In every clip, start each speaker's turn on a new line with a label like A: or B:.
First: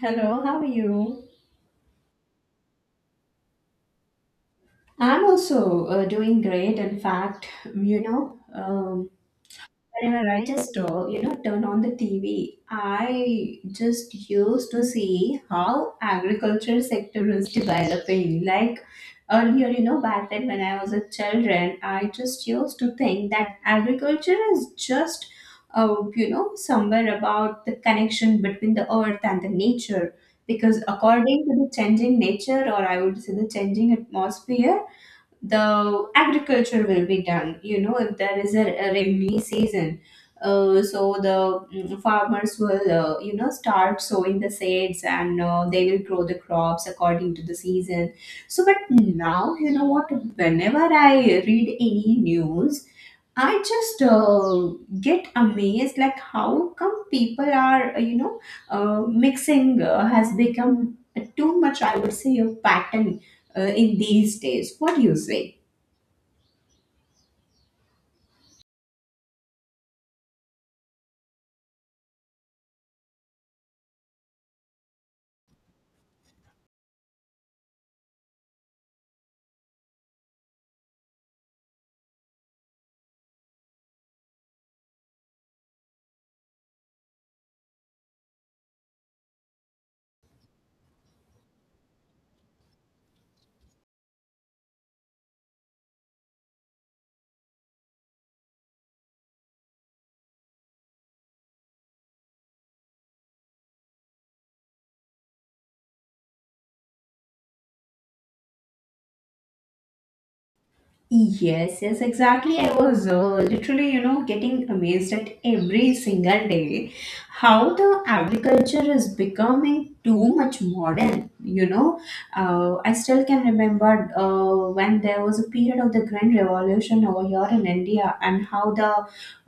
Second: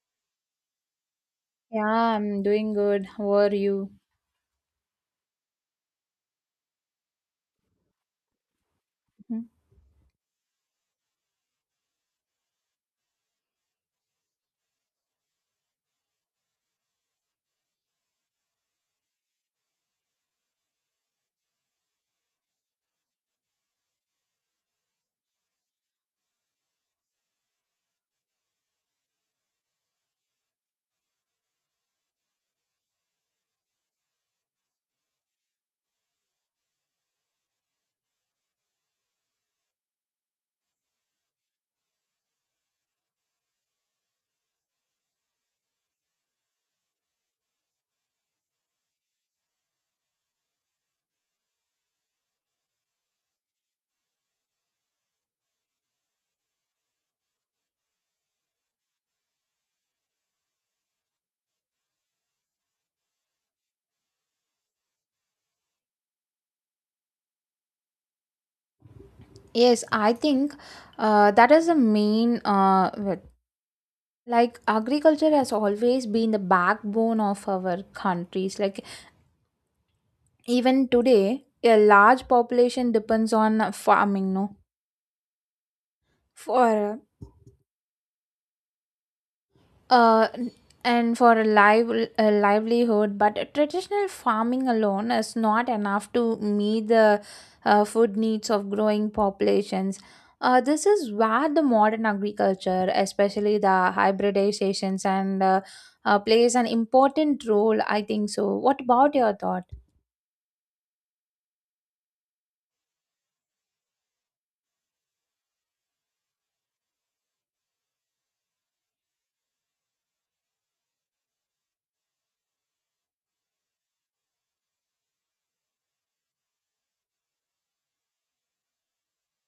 A: Hello, how are you?
B: Yeah, I'm doing good. How are you?
A: I'm also doing great. In fact, you know, um,
B: Mhm.
A: whenever I just turn on the TV, I just used to see how agriculture sector is developing. Like earlier, back then when I was a children, I just used to think that agriculture is just somewhere about the connection between the earth and the nature. Because according to the changing nature, or I would say the changing atmosphere, the agriculture will be done if there is a rainy season. Uh, so the farmers will start sowing the seeds, and they will grow the crops according to the season. So but now what, whenever I read any news, I just get amazed, like how come people are mixing has become too much, I would say, a pattern in these days. What do you say?
B: Yes, I think that is the main like agriculture has always been the backbone of our countries. Like even today, a large population depends on farming, no? For uh, and for a livelihood, but traditional farming alone is not enough to meet the food needs of growing populations. This is where the modern agriculture, especially the hybridizations, and plays an important role, I think. So what about your thoughts?
A: Yes, yes, exactly. I was literally, getting amazed at every single day how the agriculture is becoming too much modern. I still can remember when there was a period of the Grand Revolution over here in India, and how the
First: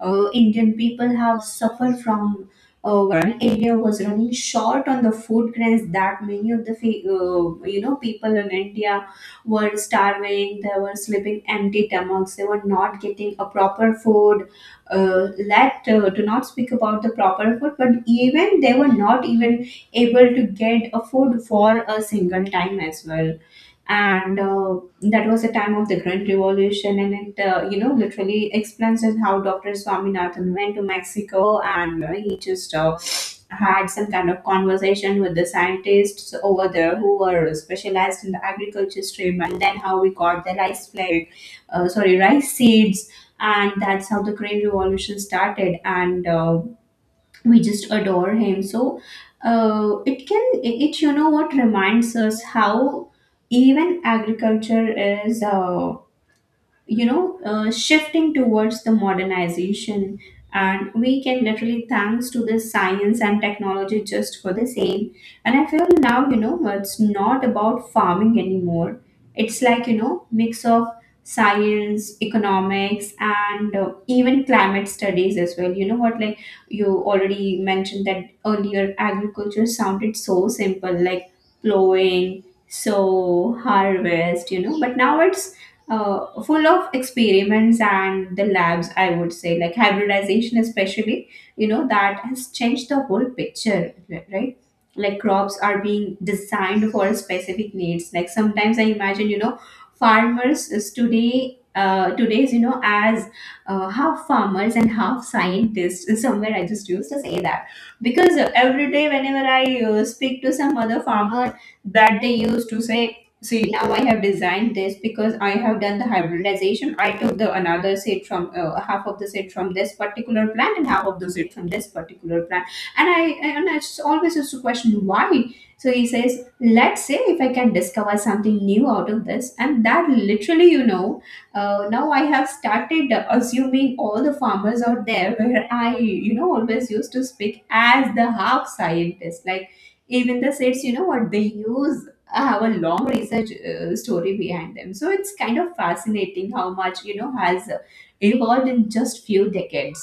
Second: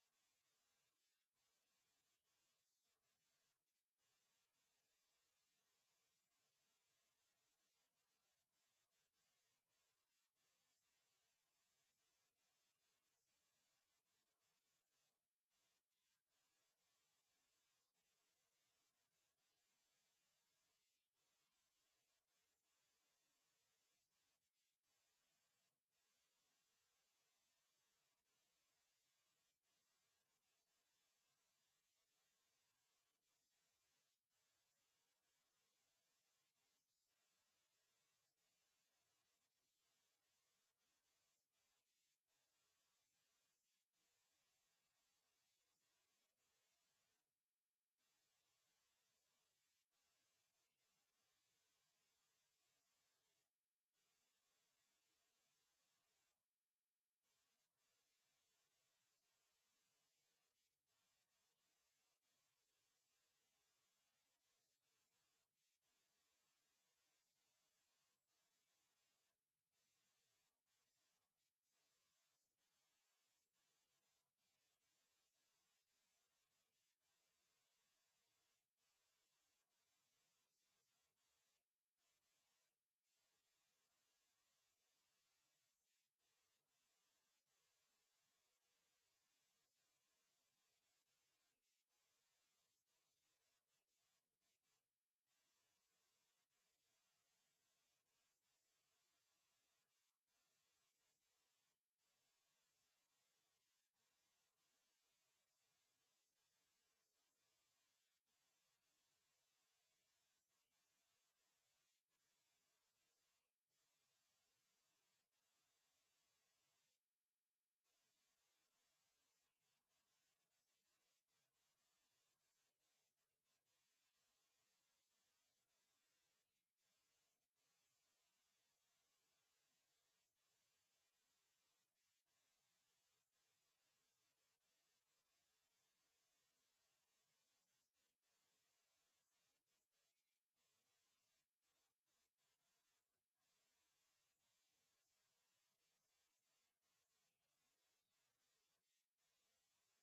A: Indian people have suffered from. When India was running short on the food grains, that many of the people in India were starving, they were sleeping empty stomachs, they were not getting a proper food. Let do not speak about the proper food, but even they were not even able to get a food for a single time as well. And that was the time of the Grand Revolution, and it literally explains us how Doctor Swaminathan went to Mexico, and he just had some kind of conversation with the scientists over there who were specialized in the agriculture stream, and then how we got the rice plague, sorry, rice seeds, and that's how the Green Revolution started. And. We just adore him. So it can it it, you know what reminds us how even agriculture is shifting towards the modernization, and we can literally thanks to the science and technology just for the same. And I feel now, it's not about farming anymore. It's like, mix of science, economics, and even climate studies as well. You know what, like you already mentioned that earlier agriculture sounded so simple, like plowing, sow, harvest, but now it's full of experiments and the labs, I would say, like hybridization especially, that has changed the whole picture, right? Like crops are being designed for specific needs. Like sometimes I imagine, farmers is today today's you know as half farmers and half scientists. Somewhere I just used to say that, because every day whenever I speak to some other farmer, that they used to say, see, now I have designed this because I have done the hybridization. I took the another seed from half of the seed from this particular plant and half of the seed from this particular plant. And I and I just always used to question why. So he says, let's say if I can discover something new out of this, and that literally, now I have started assuming all the farmers out there where I, always used to speak as the half scientist, like even the seeds, you know what they use, have a long research story behind them. So it's kind of fascinating how much has evolved in just few decades.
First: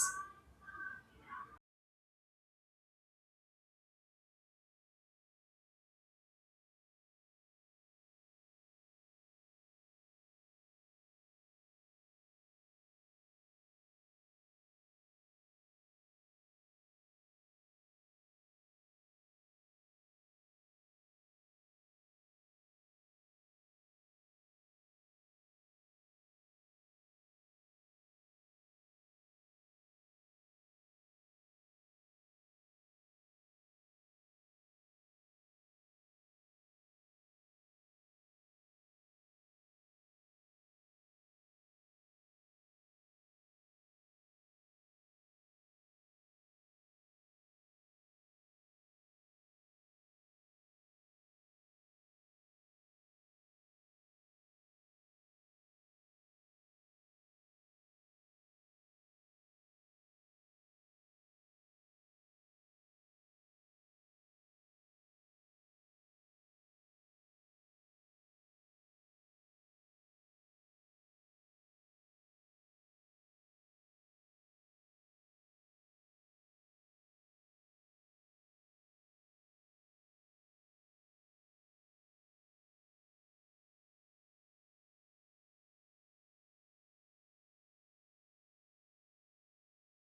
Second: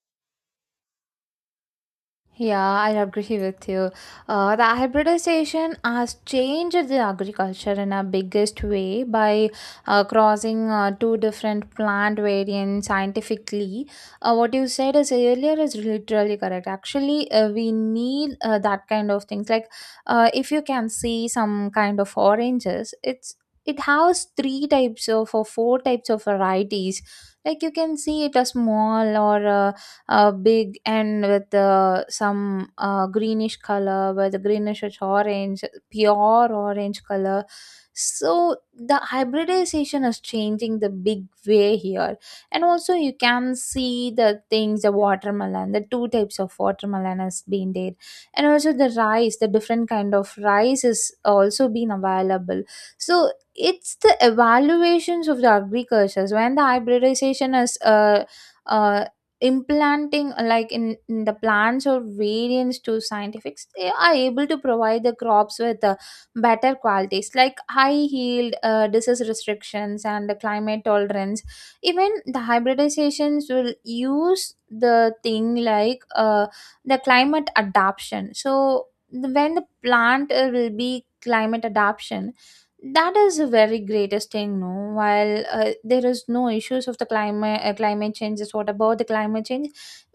B: Yeah, I agree with you. The hybridization has changed the agriculture in a biggest way by crossing two different plant variants scientifically. What you said is earlier is literally correct. Actually, we need that kind of things. Like, if you can see some kind of oranges, it has three types of or four types of varieties. Like you can see it a small or a big, and with some greenish color, with greenish orange, pure orange color. So the hybridization is changing the big way here, and also you can see the things, the watermelon, the two types of watermelon has been there, and also the rice, the different kind of rice is also been available. So it's the evaluations of the agricultures when the hybridization is uh, implanting like in the plants or variants to scientifics, they are able to provide the crops with better qualities like high yield, disease restrictions, and the climate tolerance. Even the hybridizations will use the thing like the climate adaptation. So when the plant will be climate adaptation, that is the very greatest thing, no? While there is no issues of the climate, climate change is, what about the climate change?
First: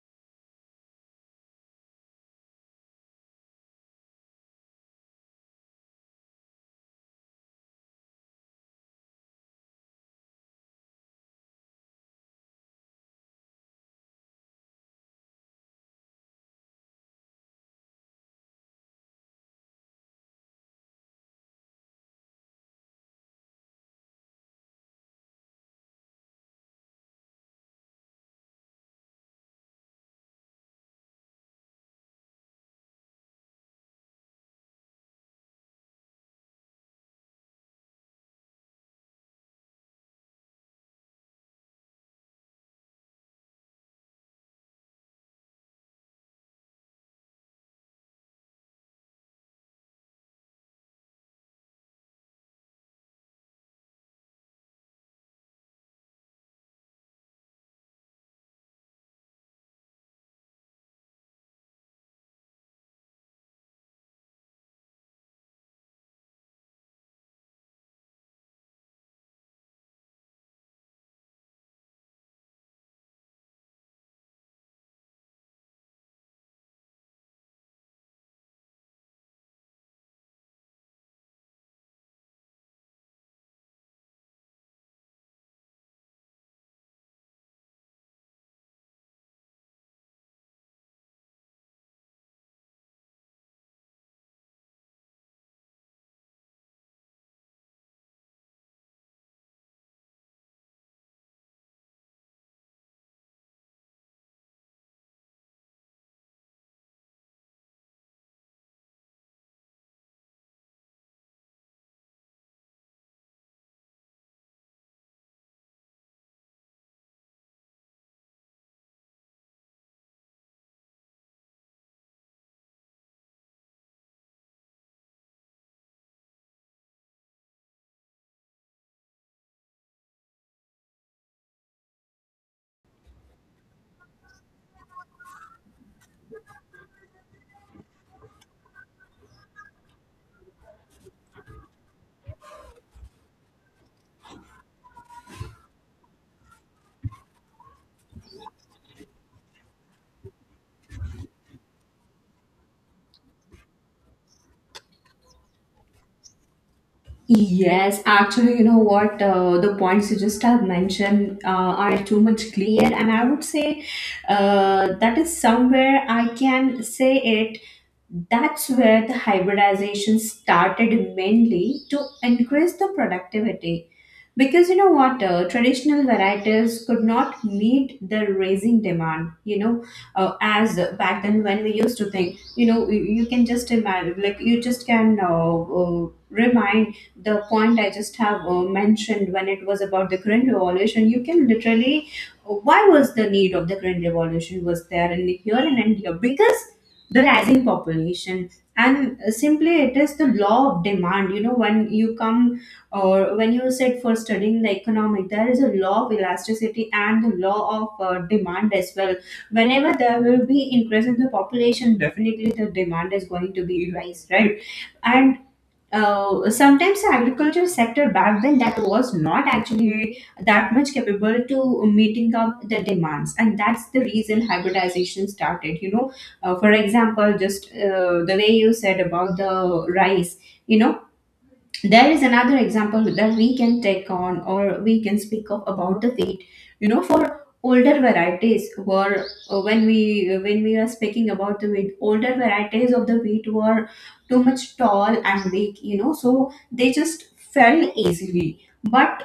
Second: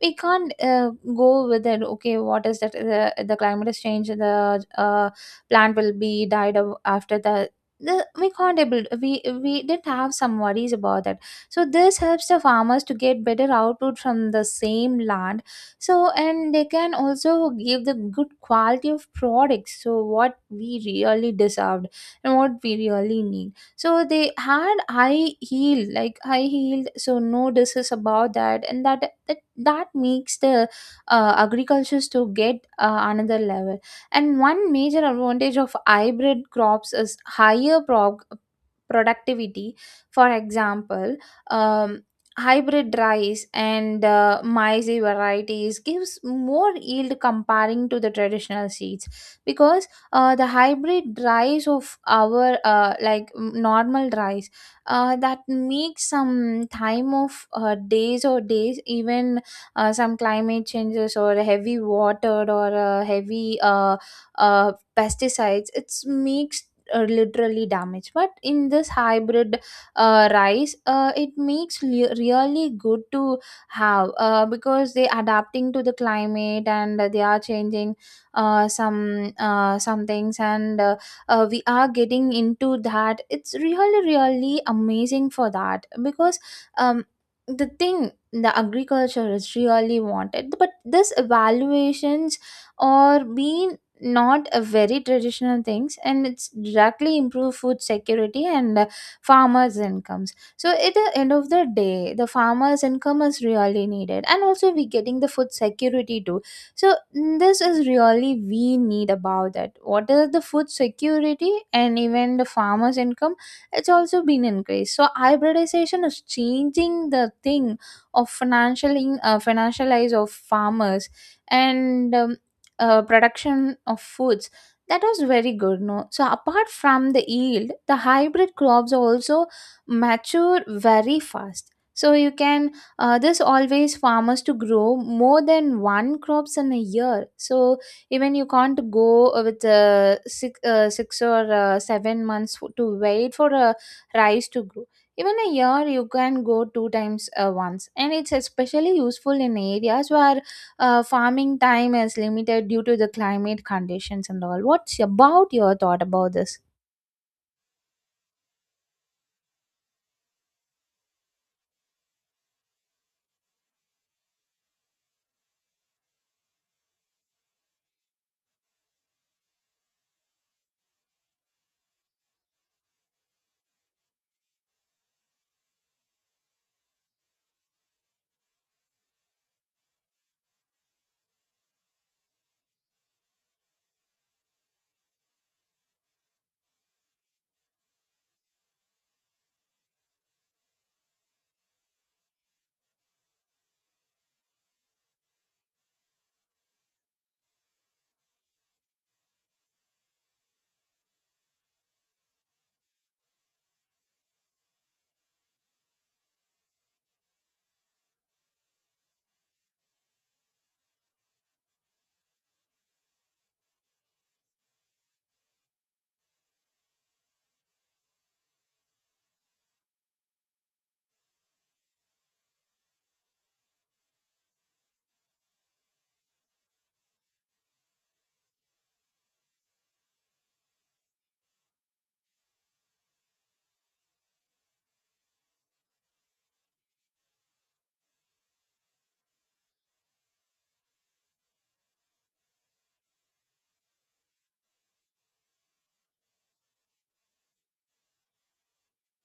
B: We can't go with it. Okay, what is that? The climate is changed, the plant will be died of after the we can't able, we didn't have some worries about that. So this helps the farmers to get better output from the same land, so and they can also give the good quality of products, so what we really deserve and what we really need. So they had high heel, like high heeled, so no discuss about that, and that makes the agricultures to get another level. And one major advantage of hybrid crops is higher productivity. For example, um, hybrid rice and maize varieties gives more yield comparing to the traditional seeds, because the hybrid rice of our like normal rice, that makes some time of days or days, even some climate changes or heavy water or heavy uh, pesticides, it's makes literally damage. But in this hybrid rice, it makes really good to have because they adapting to the climate and they are changing some things, and we are getting into that. It's really really amazing for that, because um, the thing the agriculture is really wanted, but this evaluations are being not a very traditional things, and it's directly improve food security and farmers incomes. So at the end of the day, the farmers income is really needed, and also we getting the food security too. So this is really we need about that, what is the food security, and even the farmers income, it's also been increased. So hybridization is changing the thing of financial financialize of farmers, and production of foods. That was very good, no? So apart from the yield, the hybrid crops also mature very fast, so you can this always farmers to grow more than one crops in a year. So even you can't go with 6, 6, or 7 months to wait for a rice to grow. Even a year you can go two times once, and it's especially useful in areas where farming time is limited due to the climate conditions and all. What's about your thought about this?
A: Yes, actually, you know what? The points you just have mentioned are too much clear, and I would say that is somewhere I can say it. That's where the hybridization started, mainly to increase the productivity. Because you know what, traditional varieties could not meet the rising demand. You know, as back then when we used to think, you know, you can just imagine, like you just can remind the point I just have mentioned when it was about the Korean Revolution, you can literally, why was the need of the Korean Revolution was there in here in India? Because the rising population, and simply it is the law of demand. You know, when you come or when you sit for studying the economic, there is a law of elasticity and the law of demand as well. Whenever there will be increase in the population, definitely the demand is going to be rise, right? And sometimes the agriculture sector back then that was not actually that much capable to meeting up the demands, and that's the reason hybridization started, for example, just the way you said about the rice, you know there is another example that we can take on or we can speak of about the wheat. For older varieties were when we are speaking about the wheat, older varieties of the wheat were too much tall and weak, so they just fell easily. But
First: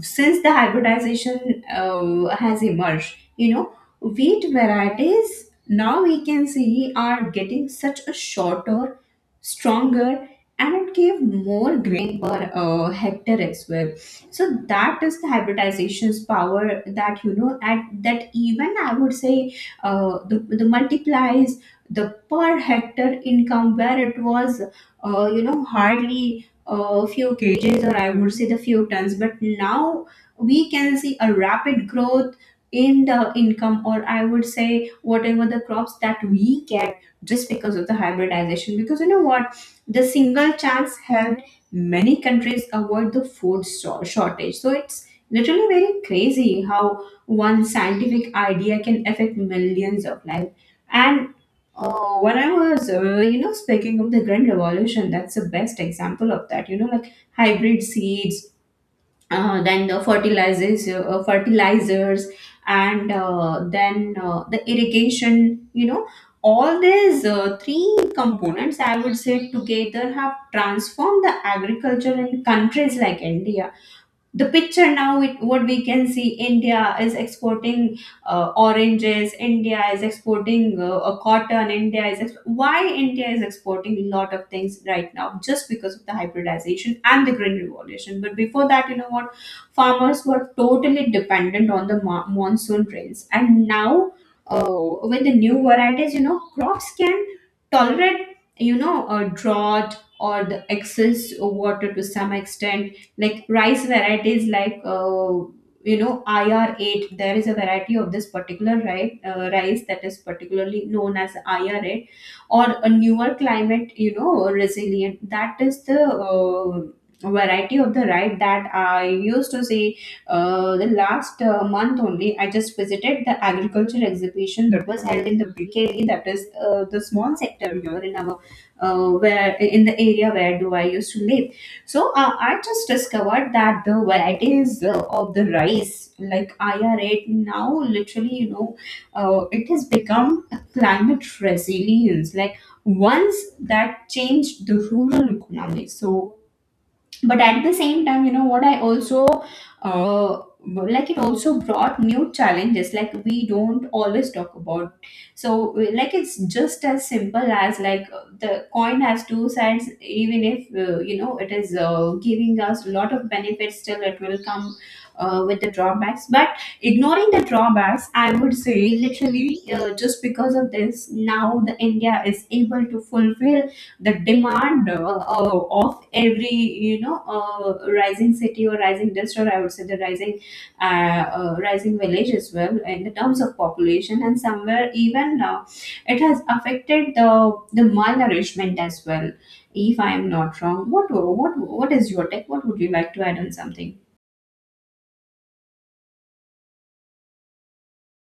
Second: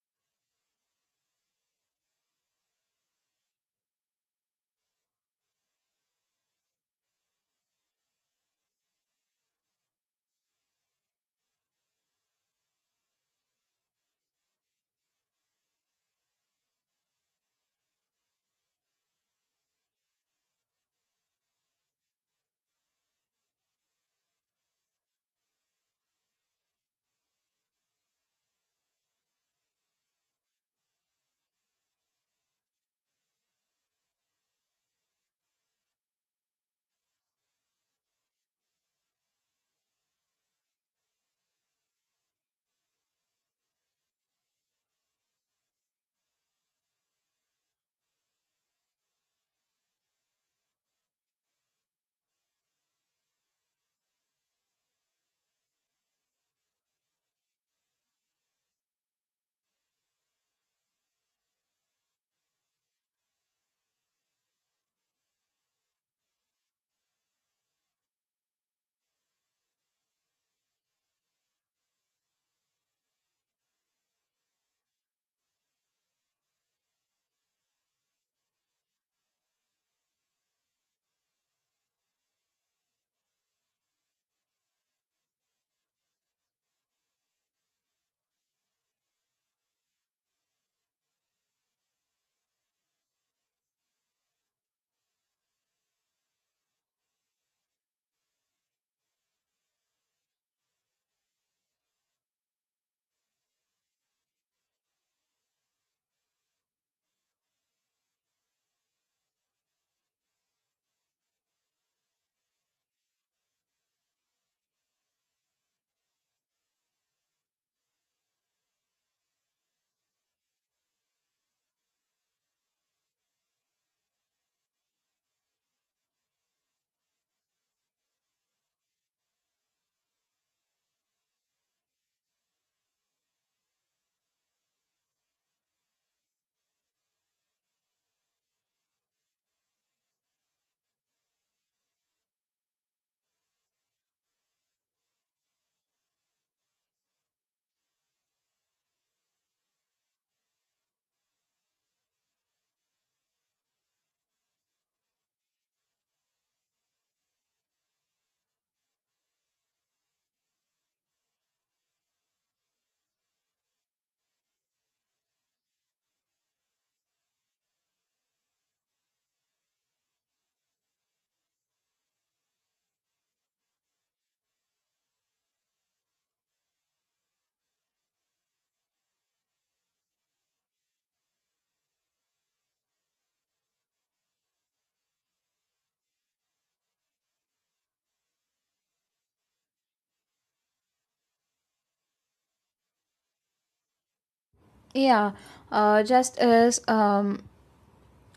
A: since the hybridization has emerged, you know, wheat varieties now we can see are getting such a shorter, stronger, and it gave more grain per hectare as well. So that is the hybridization's power, that at that even I would say the multiplies the per hectare income where it was hardly a few kgs, or I would say the few tons. But now we can see a rapid growth in the income, or I would say whatever the crops that we get, just because of the hybridization. Because you know what? The single chance helped many countries avoid the food shortage. So it's literally very crazy how one scientific idea can affect millions of lives. And oh, when I was, speaking of the Green Revolution, that's the best example of that. You know, like hybrid seeds, then the fertilizers, and the irrigation. You know, all these three components, I would say, together have transformed the agriculture in countries like India. The picture now, it, what we can see, India is exporting oranges, India is exporting a cotton, India is why India is exporting a lot of things right now, just because of the hybridization and the green revolution. But before that, you know what, farmers were totally dependent on the monsoon rains, and now uh, with the new varieties, crops can tolerate, a drought or the excess water to some extent, like rice varieties like IR8. There is a variety of this particular right rice that is particularly known as IR8, or a newer climate, resilient, that is the variety of the right that I used to see. The last month only, I just visited the agriculture exhibition that was held in the BKD, that is the small sector here in our where in the area where do I used to live. So I just discovered that the varieties of the rice, like IR8, now literally, you know, it has become a climate resilience. Like once that changed the rural economy. So but at the same time, you know what, I also uh like it also brought new challenges, like we don't always talk about. So like it's just as simple as like the coin has two sides. Even if it is giving us a lot of benefits, still it will come with the drawbacks. But ignoring the drawbacks, I would say, literally just because of this now, the India is able to fulfill the demand of every rising city or rising district, I would say the rising rising village as well, in the terms of population. And somewhere even it has affected the malnourishment as well, if I am not wrong. What is your take? What would you like to add on something?
B: Yeah, just as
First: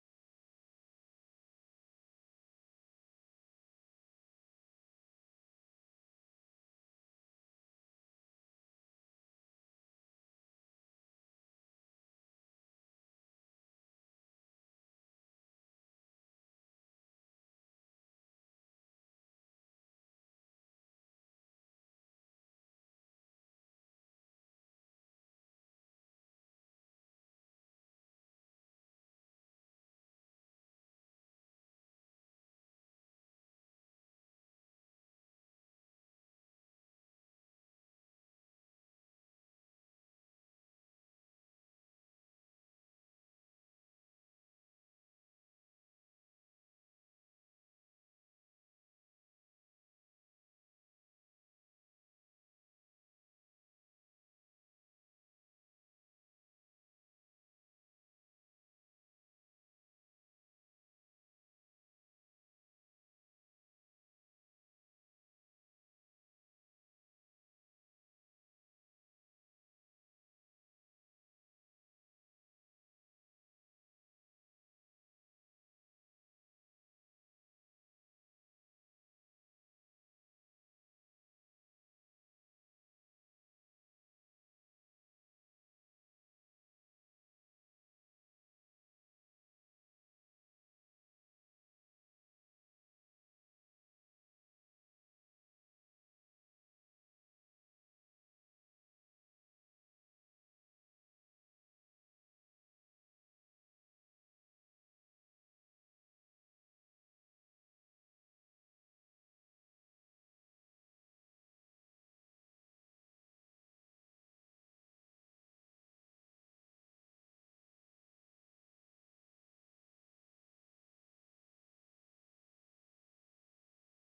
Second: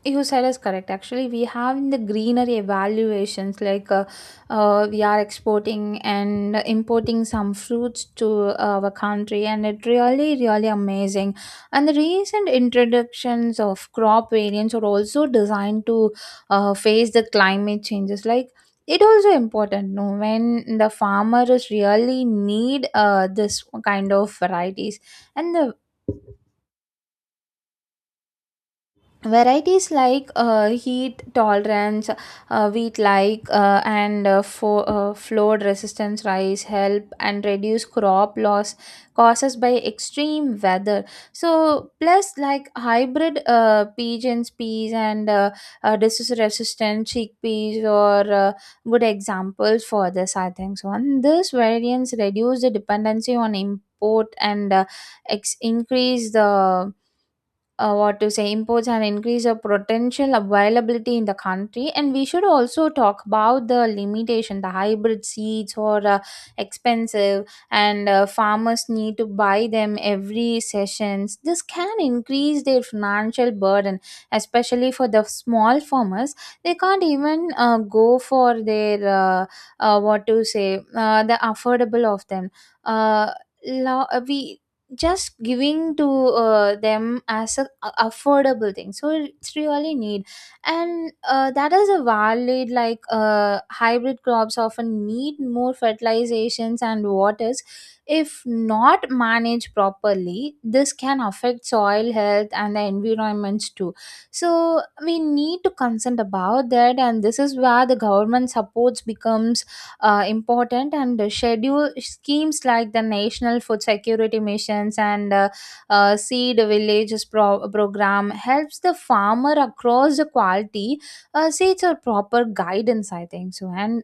B: you said is correct. Actually, we have in the greenery evaluations like we are exporting and importing some fruits to our country, and it really, really amazing. And the recent introductions of crop variants are also designed to face the climate changes. Like it also important, no, when the farmers really need this kind of varieties, and the varieties like heat tolerance wheat, like and flood resistance rice help and reduce crop loss causes by extreme weather. So plus like hybrid pigeons peas and disease resistant chickpeas or good examples for this, I think. So and this variants reduce the dependency on import, and increase the what to say, imports, and increase of potential availability in the country. And we should also talk about the limitation, the hybrid seeds or expensive, and farmers need to buy them every sessions. This can increase their financial burden, especially for the small farmers. They can't even go for their what to say, the affordable of them, uh, we just giving to them as a affordable thing, so it's really need. And that is a valid, like hybrid crops often need more fertilizations and waters. If not managed properly, this can affect soil health and the environments too. So we need to consent about that. And this is where the government supports becomes important, and schedule schemes like the national food security missions and seed villages program helps the farmer across the quality seeds or proper guidance, I think. So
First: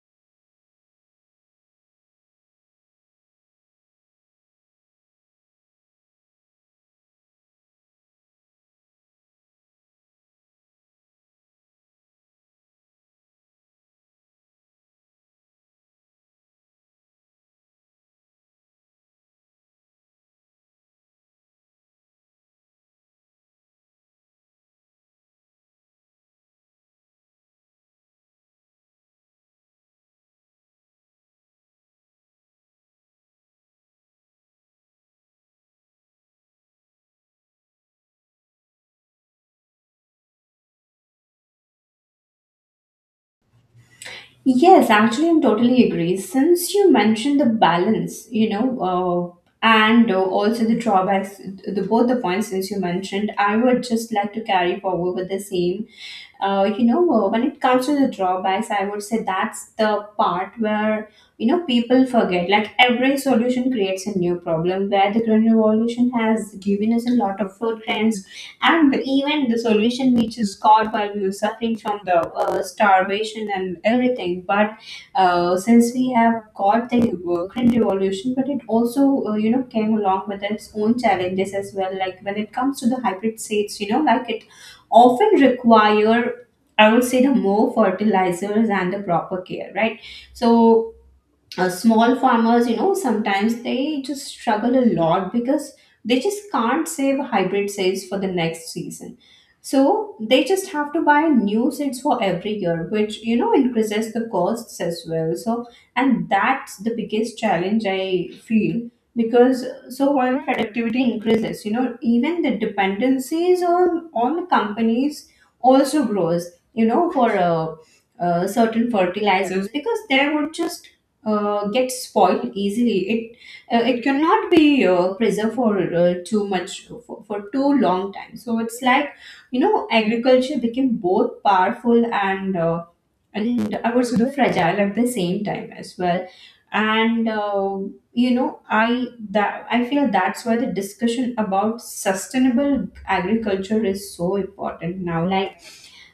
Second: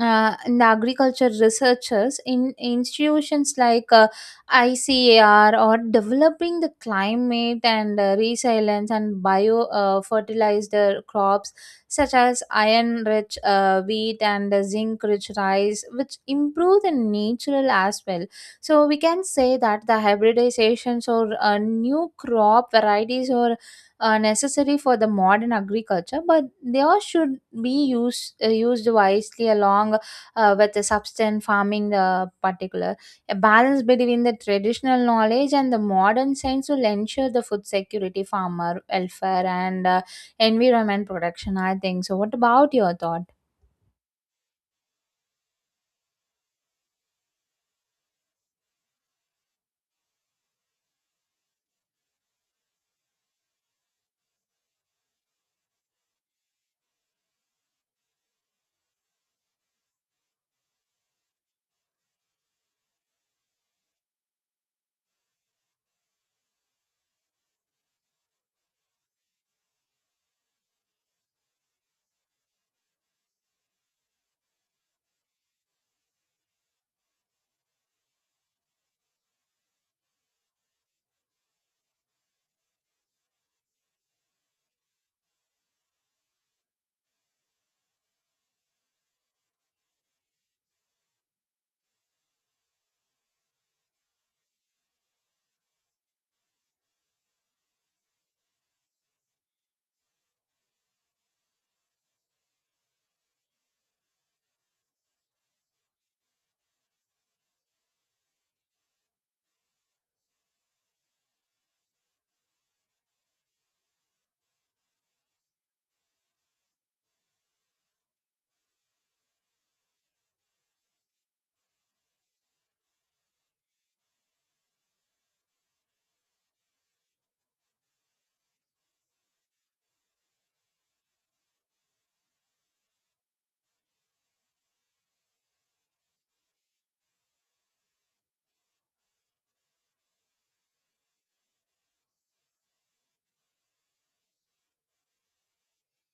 B: and the agriculture researchers in institutions like ICAR or developing the climate and resilience and bio fertilizer crops such as iron rich wheat and zinc rich rice, which improve the natural as well. So we can say that the hybridizations or new crop varieties or necessary for the modern agriculture, but they all should be used used wisely along with the substance farming. The particular a balance between the traditional knowledge and the modern science will ensure the food security, farmer welfare, and environment protection, I think. So what about your thought?
A: Yes, actually, I'm totally agree. Since you mentioned the balance, you know, and also the drawbacks, the both the points since you mentioned, I would just like to carry forward with the same. You know, when it comes to the drawbacks, I would say that's the part where people forget. Like every solution creates a new problem. Where the green revolution has given us a lot of food and even the solution which is got while we were suffering from the starvation and everything. But since we have got the Green Revolution, but it also came along with its own challenges as well. Like when it comes to the hybrid seeds, you know, like it often require I would say the more fertilizers and the proper care, right? So Small farmers, you know, sometimes they just struggle a lot because they just can't save hybrid seeds for the next season. So they just have to buy new seeds for every year, which you know increases the costs as well. So and that's the biggest challenge I feel because so while productivity increases, you know, even the dependencies on companies also grows. You know, for Certain fertilizers because they would just gets spoiled easily. It cannot be preserved for too much for too long time. So it's like you know agriculture became both powerful and I would say fragile at the same time as well. And you know I that I feel that's why the discussion about sustainable agriculture is so important now. Like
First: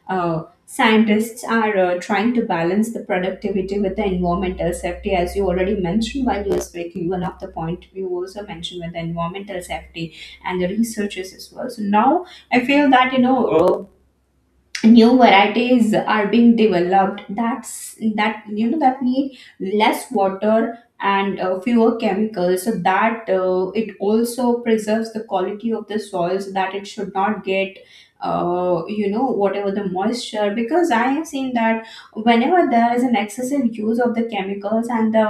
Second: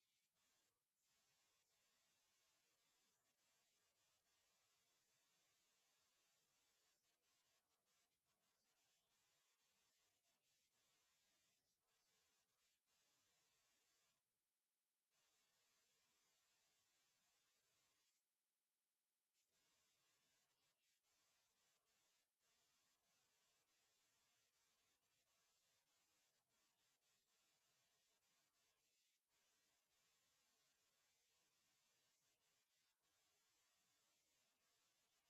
A: scientists are trying to balance the productivity with the environmental safety, as you already mentioned while you were speaking. One of the point you also mentioned with the environmental safety and the researchers as well. So now I feel that new varieties are being developed that you know that need less water and fewer chemicals so that it also preserves the quality of the soil so that it should not get whatever the moisture because I have seen that whenever there is an excessive use of the chemicals and the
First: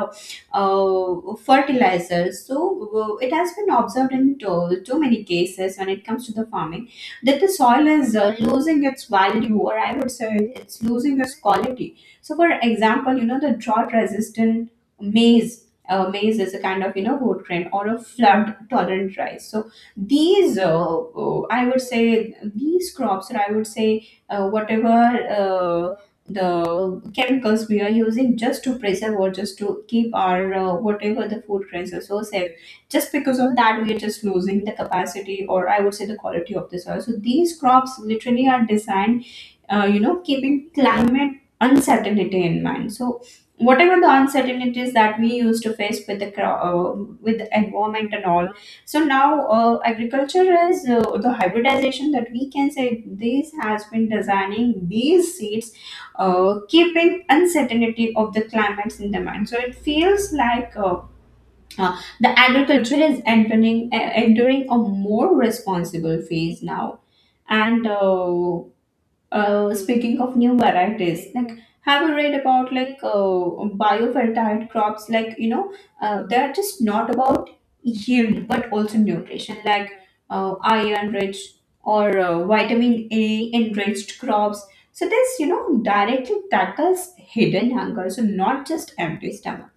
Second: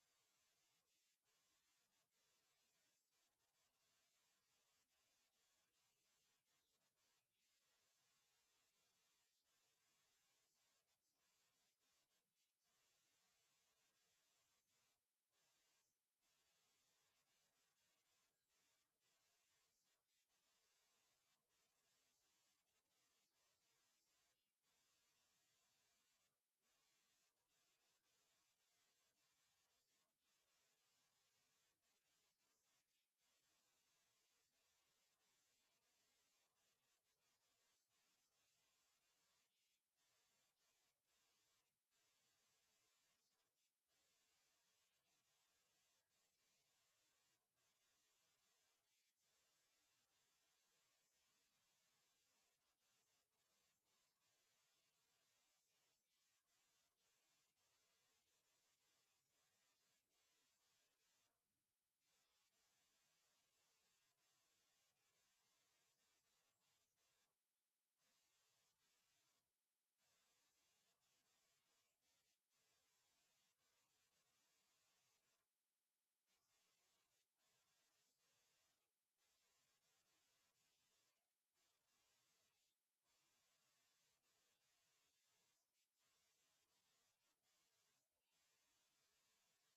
A: fertilizers so it has been observed in too many cases when it comes to the farming that the soil is losing its value or I would say it's losing its quality. So for example, you know, the drought resistant maize, maize is a kind of, you know, root grain or a flood tolerant rice. So these I would say these crops or I would say whatever uh, the chemicals we are using just to preserve or just to keep our whatever the food grains are so safe, just because of that we are just losing the capacity or I would say the quality of the soil. So these crops literally are designed keeping climate uncertainty in mind. So whatever the uncertainties that we used to face with the with the environment and all. So now agriculture is the hybridization that we can say this has been designing these seeds keeping uncertainty of the climates in the mind. So it feels like the agriculture is entering a more responsible phase now. And Speaking of new varieties, like have you read about biofertile crops? Like, you know, they are just not about yield but also nutrition, like iron rich or vitamin A enriched crops. So this you know directly tackles hidden hunger, so not just empty stomach.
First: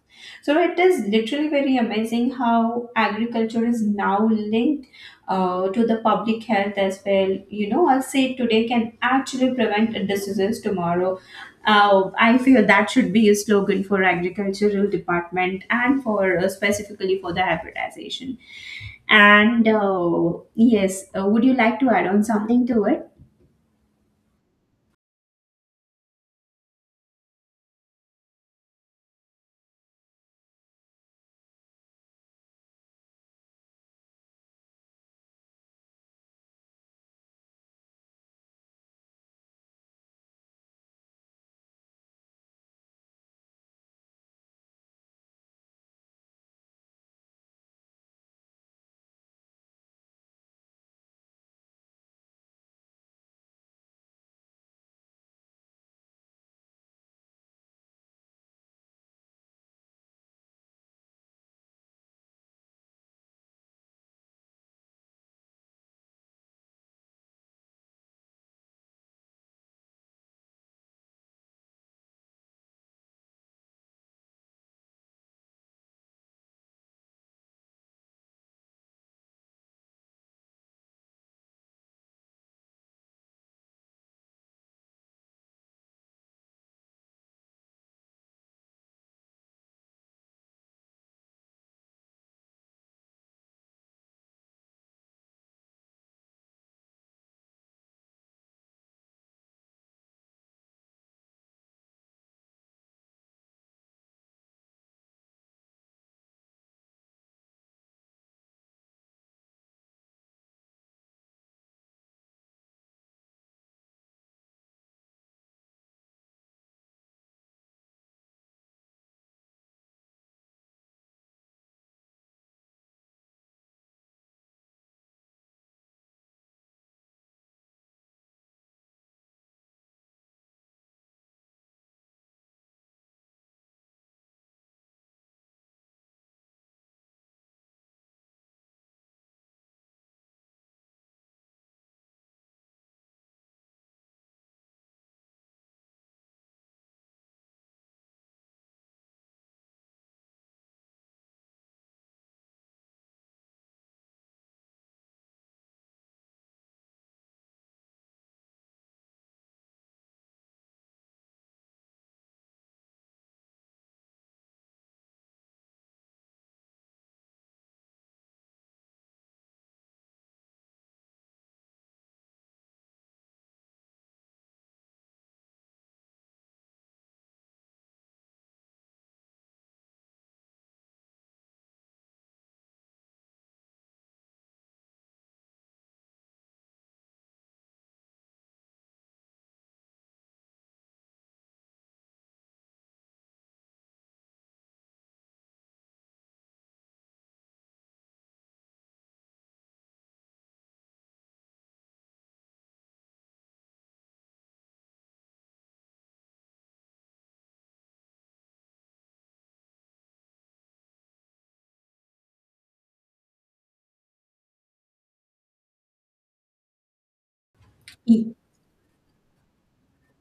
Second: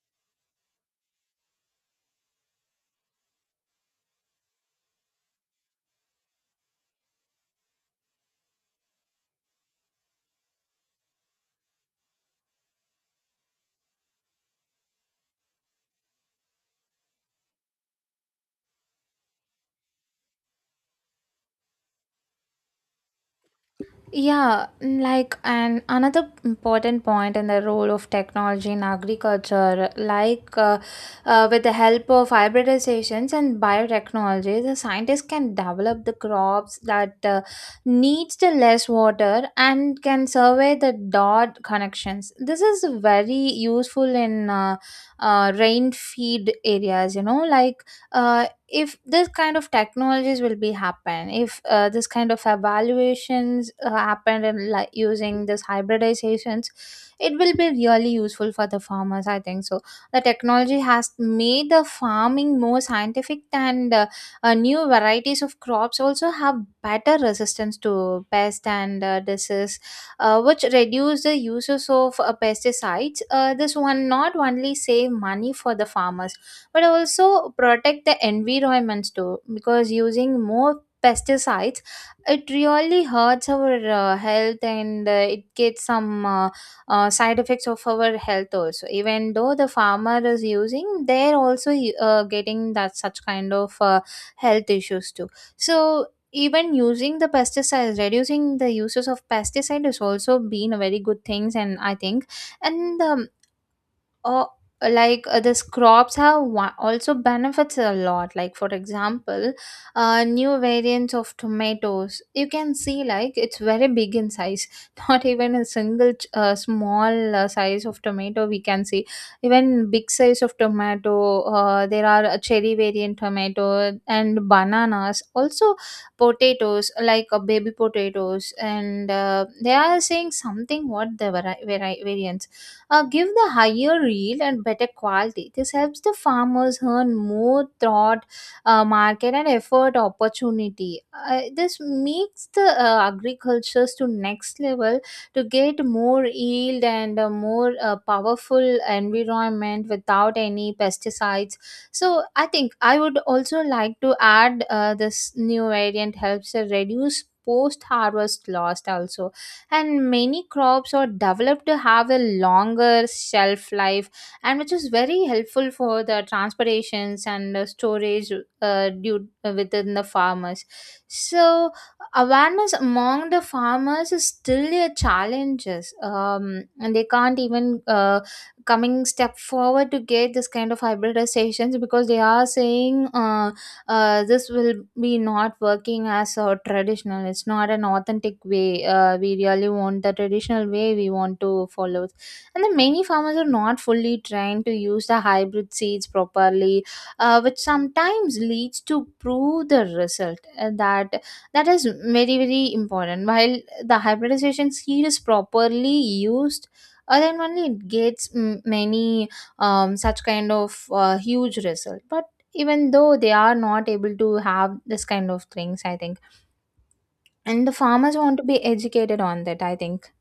A: So it is literally very amazing how agriculture is now linked to the public health as well. You know, I'll say today can actually prevent diseases tomorrow. I feel that should be a slogan for agricultural department and for specifically for the hybridization. And yes, would you like to add on something to
B: Yeah, like and another important point in the role of technology in agriculture, like with the help of hybridizations and biotechnology, the scientists can develop the crops that needs the less water and can survey the dot connections. This is very useful in rain feed areas. You know, like uh, if this kind of technologies will be happen, if this kind of evaluations happened, and like using this hybridizations, it will be really useful for the farmers, I think. So the technology has made the farming more scientific, and new varieties of crops also have better resistance to pest and disease, which reduce the uses of pesticides. This one not only save money for the farmers, but also protect the environments too, because using more pesticides, it really hurts our health, and it gets some side effects of our health also. Even though the farmer is using, they're also getting that such kind of health issues too. So even using the pesticides, reducing the uses of pesticide is also been a very good things, and I think, and or like this crops have also benefits a lot, like for example, new variants of tomatoes you can see, like it's very big in size not even a single small size of tomato we can see, even big size of tomato. There are a cherry variant tomato and bananas also, potatoes like baby potatoes, and they are saying something what the variants give the higher yield and better quality. This helps the farmers earn more throughout market and effort opportunity. This makes the agricultures to next level to get more yield and a more powerful environment without any pesticides. So I think I would also like to add this new variant helps reduce post harvest loss also, and many crops are developed to have a longer shelf life, and which is very helpful for the transportations and storage due within the farmers. So awareness among the farmers is still a challenges, and they can't even coming step forward to get this kind of hybridizations, because they are saying this will be not working as a traditional, it's not an authentic way. We really want the traditional way we want to follow. And the many farmers are not fully trained to use the hybrid seeds properly, which sometimes leads to prove the result, that that is very very important. While the hybridization seed is properly used, then only it gets many such kind of huge result. But even though they are not able to have this kind of things, I think, and the farmers
A: it?
B: want to be educated on that, I think.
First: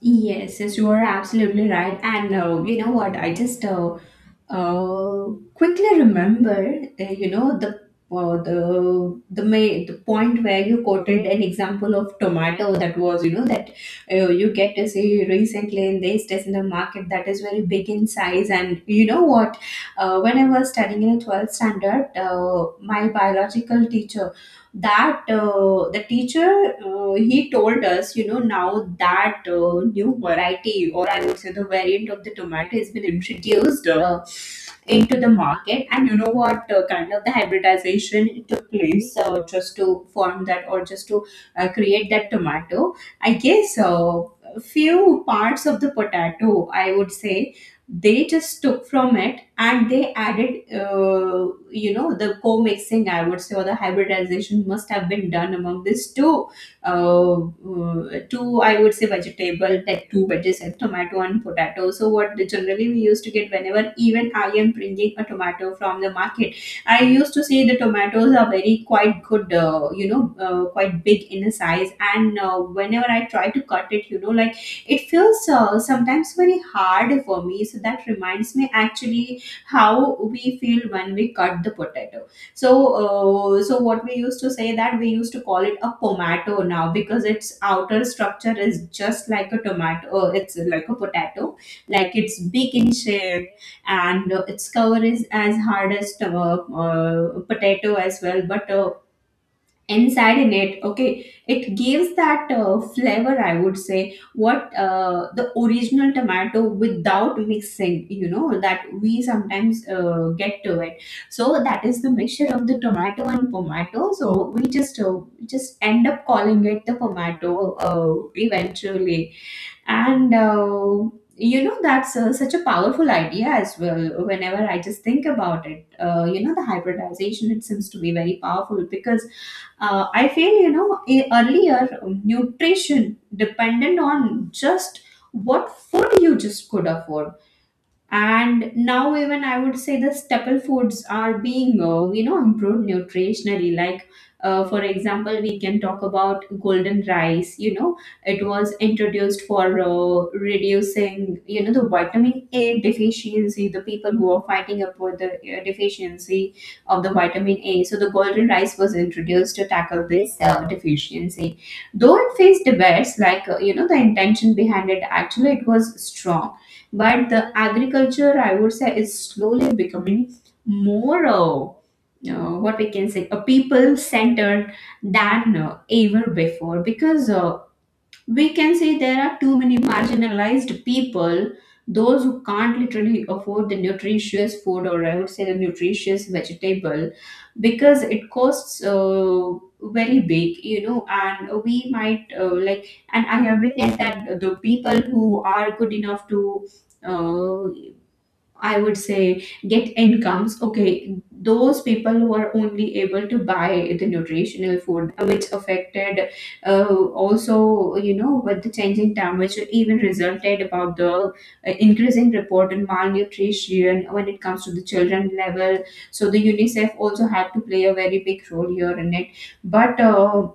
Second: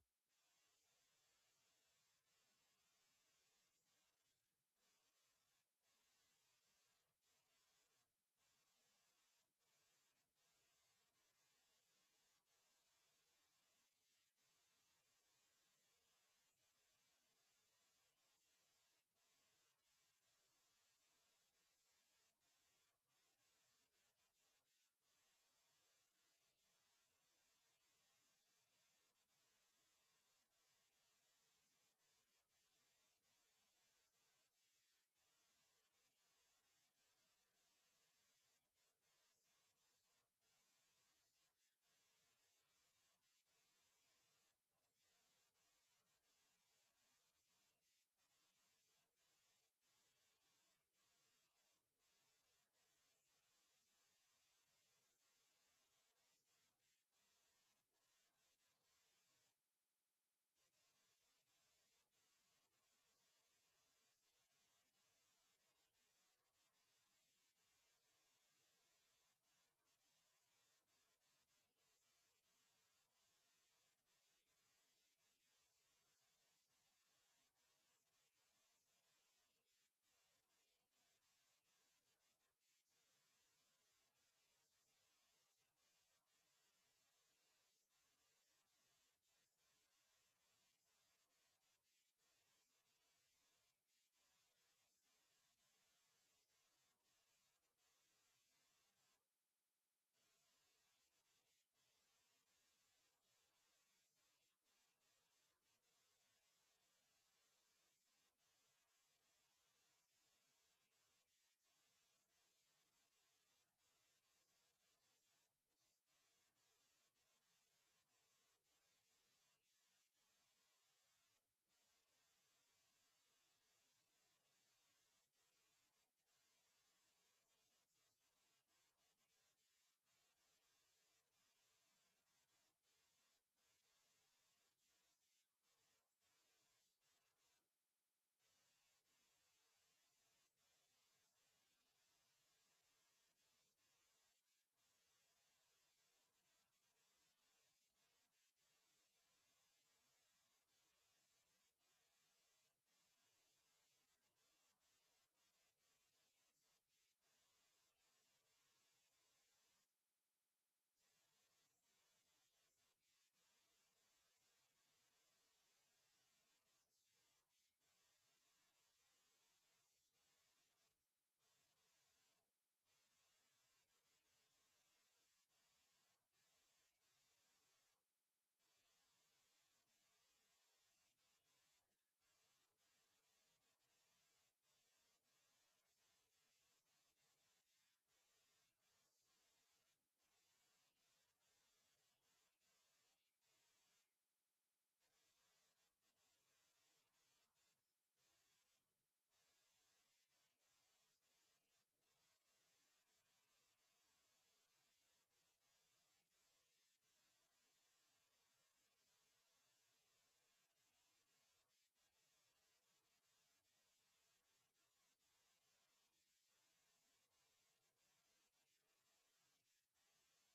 A: Yes, yes, you are absolutely right. And you know what? I just uh, quickly remembered, you know, the point where you quoted an example of tomato that was, you know, that you get to see recently in this test market that is very big in size. And you know what? When I was studying in 12th standard, my biological teacher that the teacher he told us you know now that new variety or I would say the variant of the tomato has been introduced into the market. And you know what kind of the hybridization took place just to form that or just to create that tomato. I guess few parts of the potato, I would say, they just took from it and they added you know the co-mixing, I would say, or the hybridization must have been done among these two, I would say, vegetable, like two veggies, and tomato and potato. So what the generally we used to get whenever even I am bringing a tomato from the market, I used to see the tomatoes are very quite good, quite big in a size, and whenever I try to cut it, you know, like it feels sometimes very hard for me. So that reminds me actually how we feel when we cut the potato. so so what we used to say that we used to call it a pomato now because its outer structure is just like a tomato, it's like a potato, like it's big in shape. And its cover is as hard as potato as well, but inside in it, okay, it gives that flavor, I would say, what the original tomato without mixing, you know, that we sometimes get to it. So that is the mixture of the tomato and pomato. So we just end up calling it the pomato eventually. And you know that's such a powerful idea as well whenever I just think about it. You know the hybridization, it seems to be very powerful because I feel you know earlier nutrition depended on just what food you just could afford. And now even I would say the staple foods are being improved nutritionally, like for example we can talk about golden rice, you know, it was introduced for reducing you know the vitamin A deficiency, the people who are fighting up with the deficiency of the vitamin A. So the golden rice was introduced to tackle this deficiency. Though it faced debates like you know the intention behind it, actually it was strong, but the agriculture I would say is slowly becoming more what we can say, a people centered than ever before. Because we can say there are too many marginalized people, those who can't literally afford the nutritious food or I would say the nutritious vegetable because it costs very big, you know. And we might like and I have realized that the people who are good enough to uh, I would say get incomes. Okay, those people who are only able to buy the nutritional food, which affected also, you know, with the changing time, which even resulted about the increasing report in malnutrition when it comes to the children level. So the UNICEF also had to play a very big role here in it. But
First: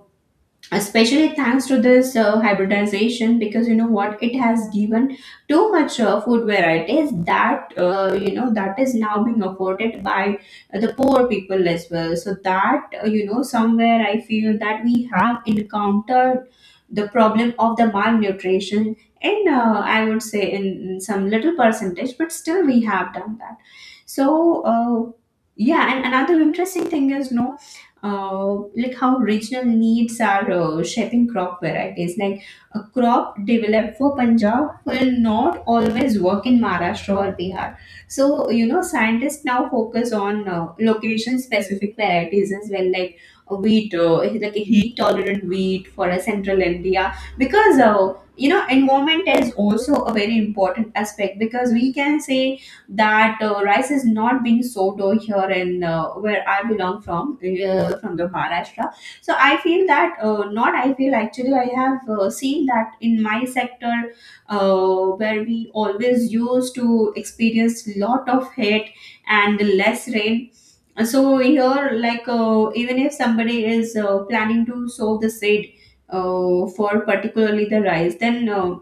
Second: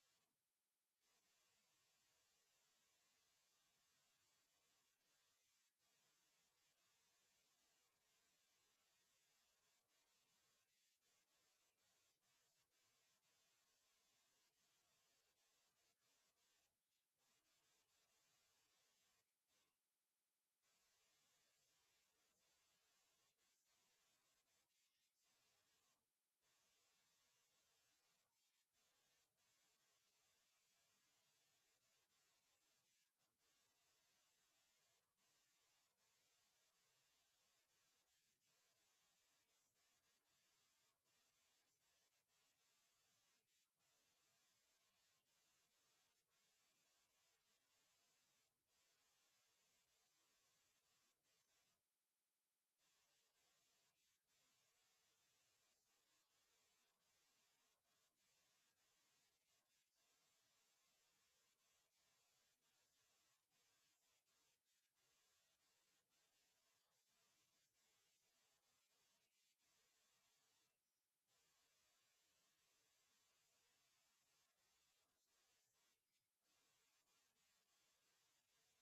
A: especially thanks to this hybridization, because you know what, it has given too much food varieties that you know that is now being afforded by the poor people as well. So that you know somewhere I feel that we have encountered the problem of the malnutrition, and I would say in some little percentage, but still we have done that. So yeah, and another interesting thing is no, uh, like how regional needs are shaping crop varieties. Like a crop developed for Punjab will not always work in Maharashtra or Bihar. So you know, scientists now focus on location-specific varieties as well, like a wheat, like a heat-tolerant wheat for a central India, because you know, environment is also a very important aspect because we can say that rice is not being sold over here in where I belong from the Maharashtra. So I feel that not I feel actually I have seen that in my sector where we always used to experience lot of heat and less rain. So here, like even if somebody is planning to sow the seed for particularly the rice, then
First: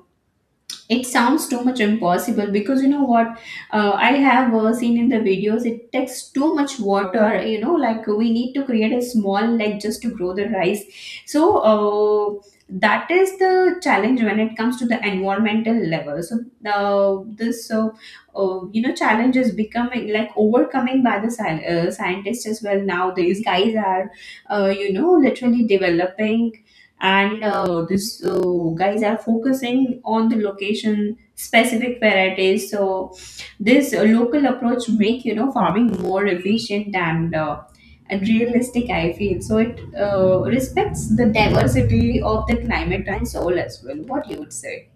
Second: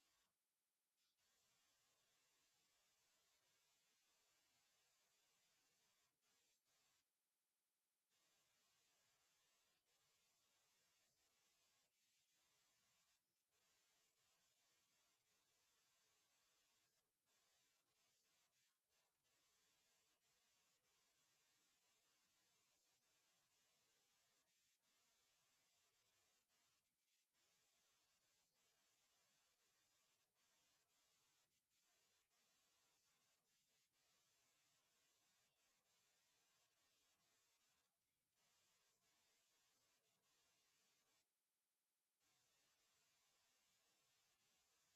A: it sounds too much impossible, because you know what, I have seen in the videos it takes too much water. You know, like we need to create a small lake just to grow the rice. so that is the challenge when it comes to the environmental level. So this you know challenge is becoming like overcoming by the scientists as well. Now these guys are you know literally developing, and this guys are focusing on the location specific varieties. So this local approach make you know farming more efficient and realistic, I feel. So it respects the diversity of the climate and soil as well. What you would say?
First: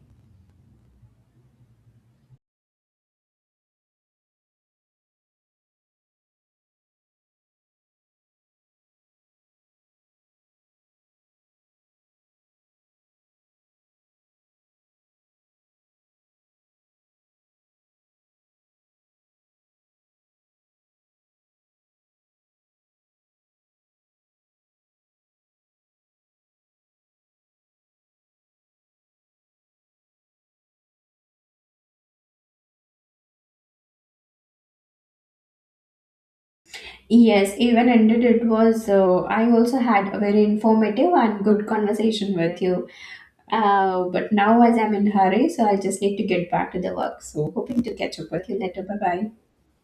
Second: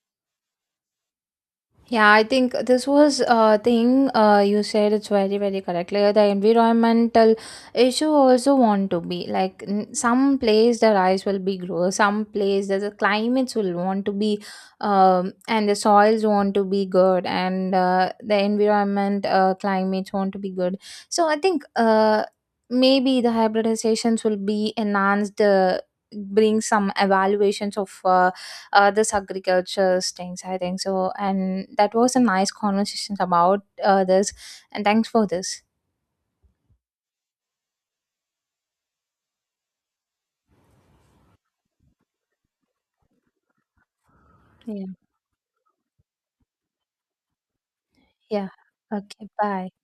B: Yeah, I think this was a thing, you said it's very very correct. Like the environmental issue also want to be like some place the rice will be grow, some place the climates will want to be, and the soils want to be good, and the environment climates want to be good. So I think maybe the hybridizations will be enhanced. Bring some evaluations of this agriculture things, I think. So and that was a nice conversation about this, and thanks for this.
A: Yes, even ended, it was I also had a very informative and good conversation with you. But now as
B: Yeah.
A: I'm in a hurry, so I just need to get back to the work. So hoping to catch up
B: Yeah.
A: with you later, bye
B: Okay,
A: bye.
B: bye.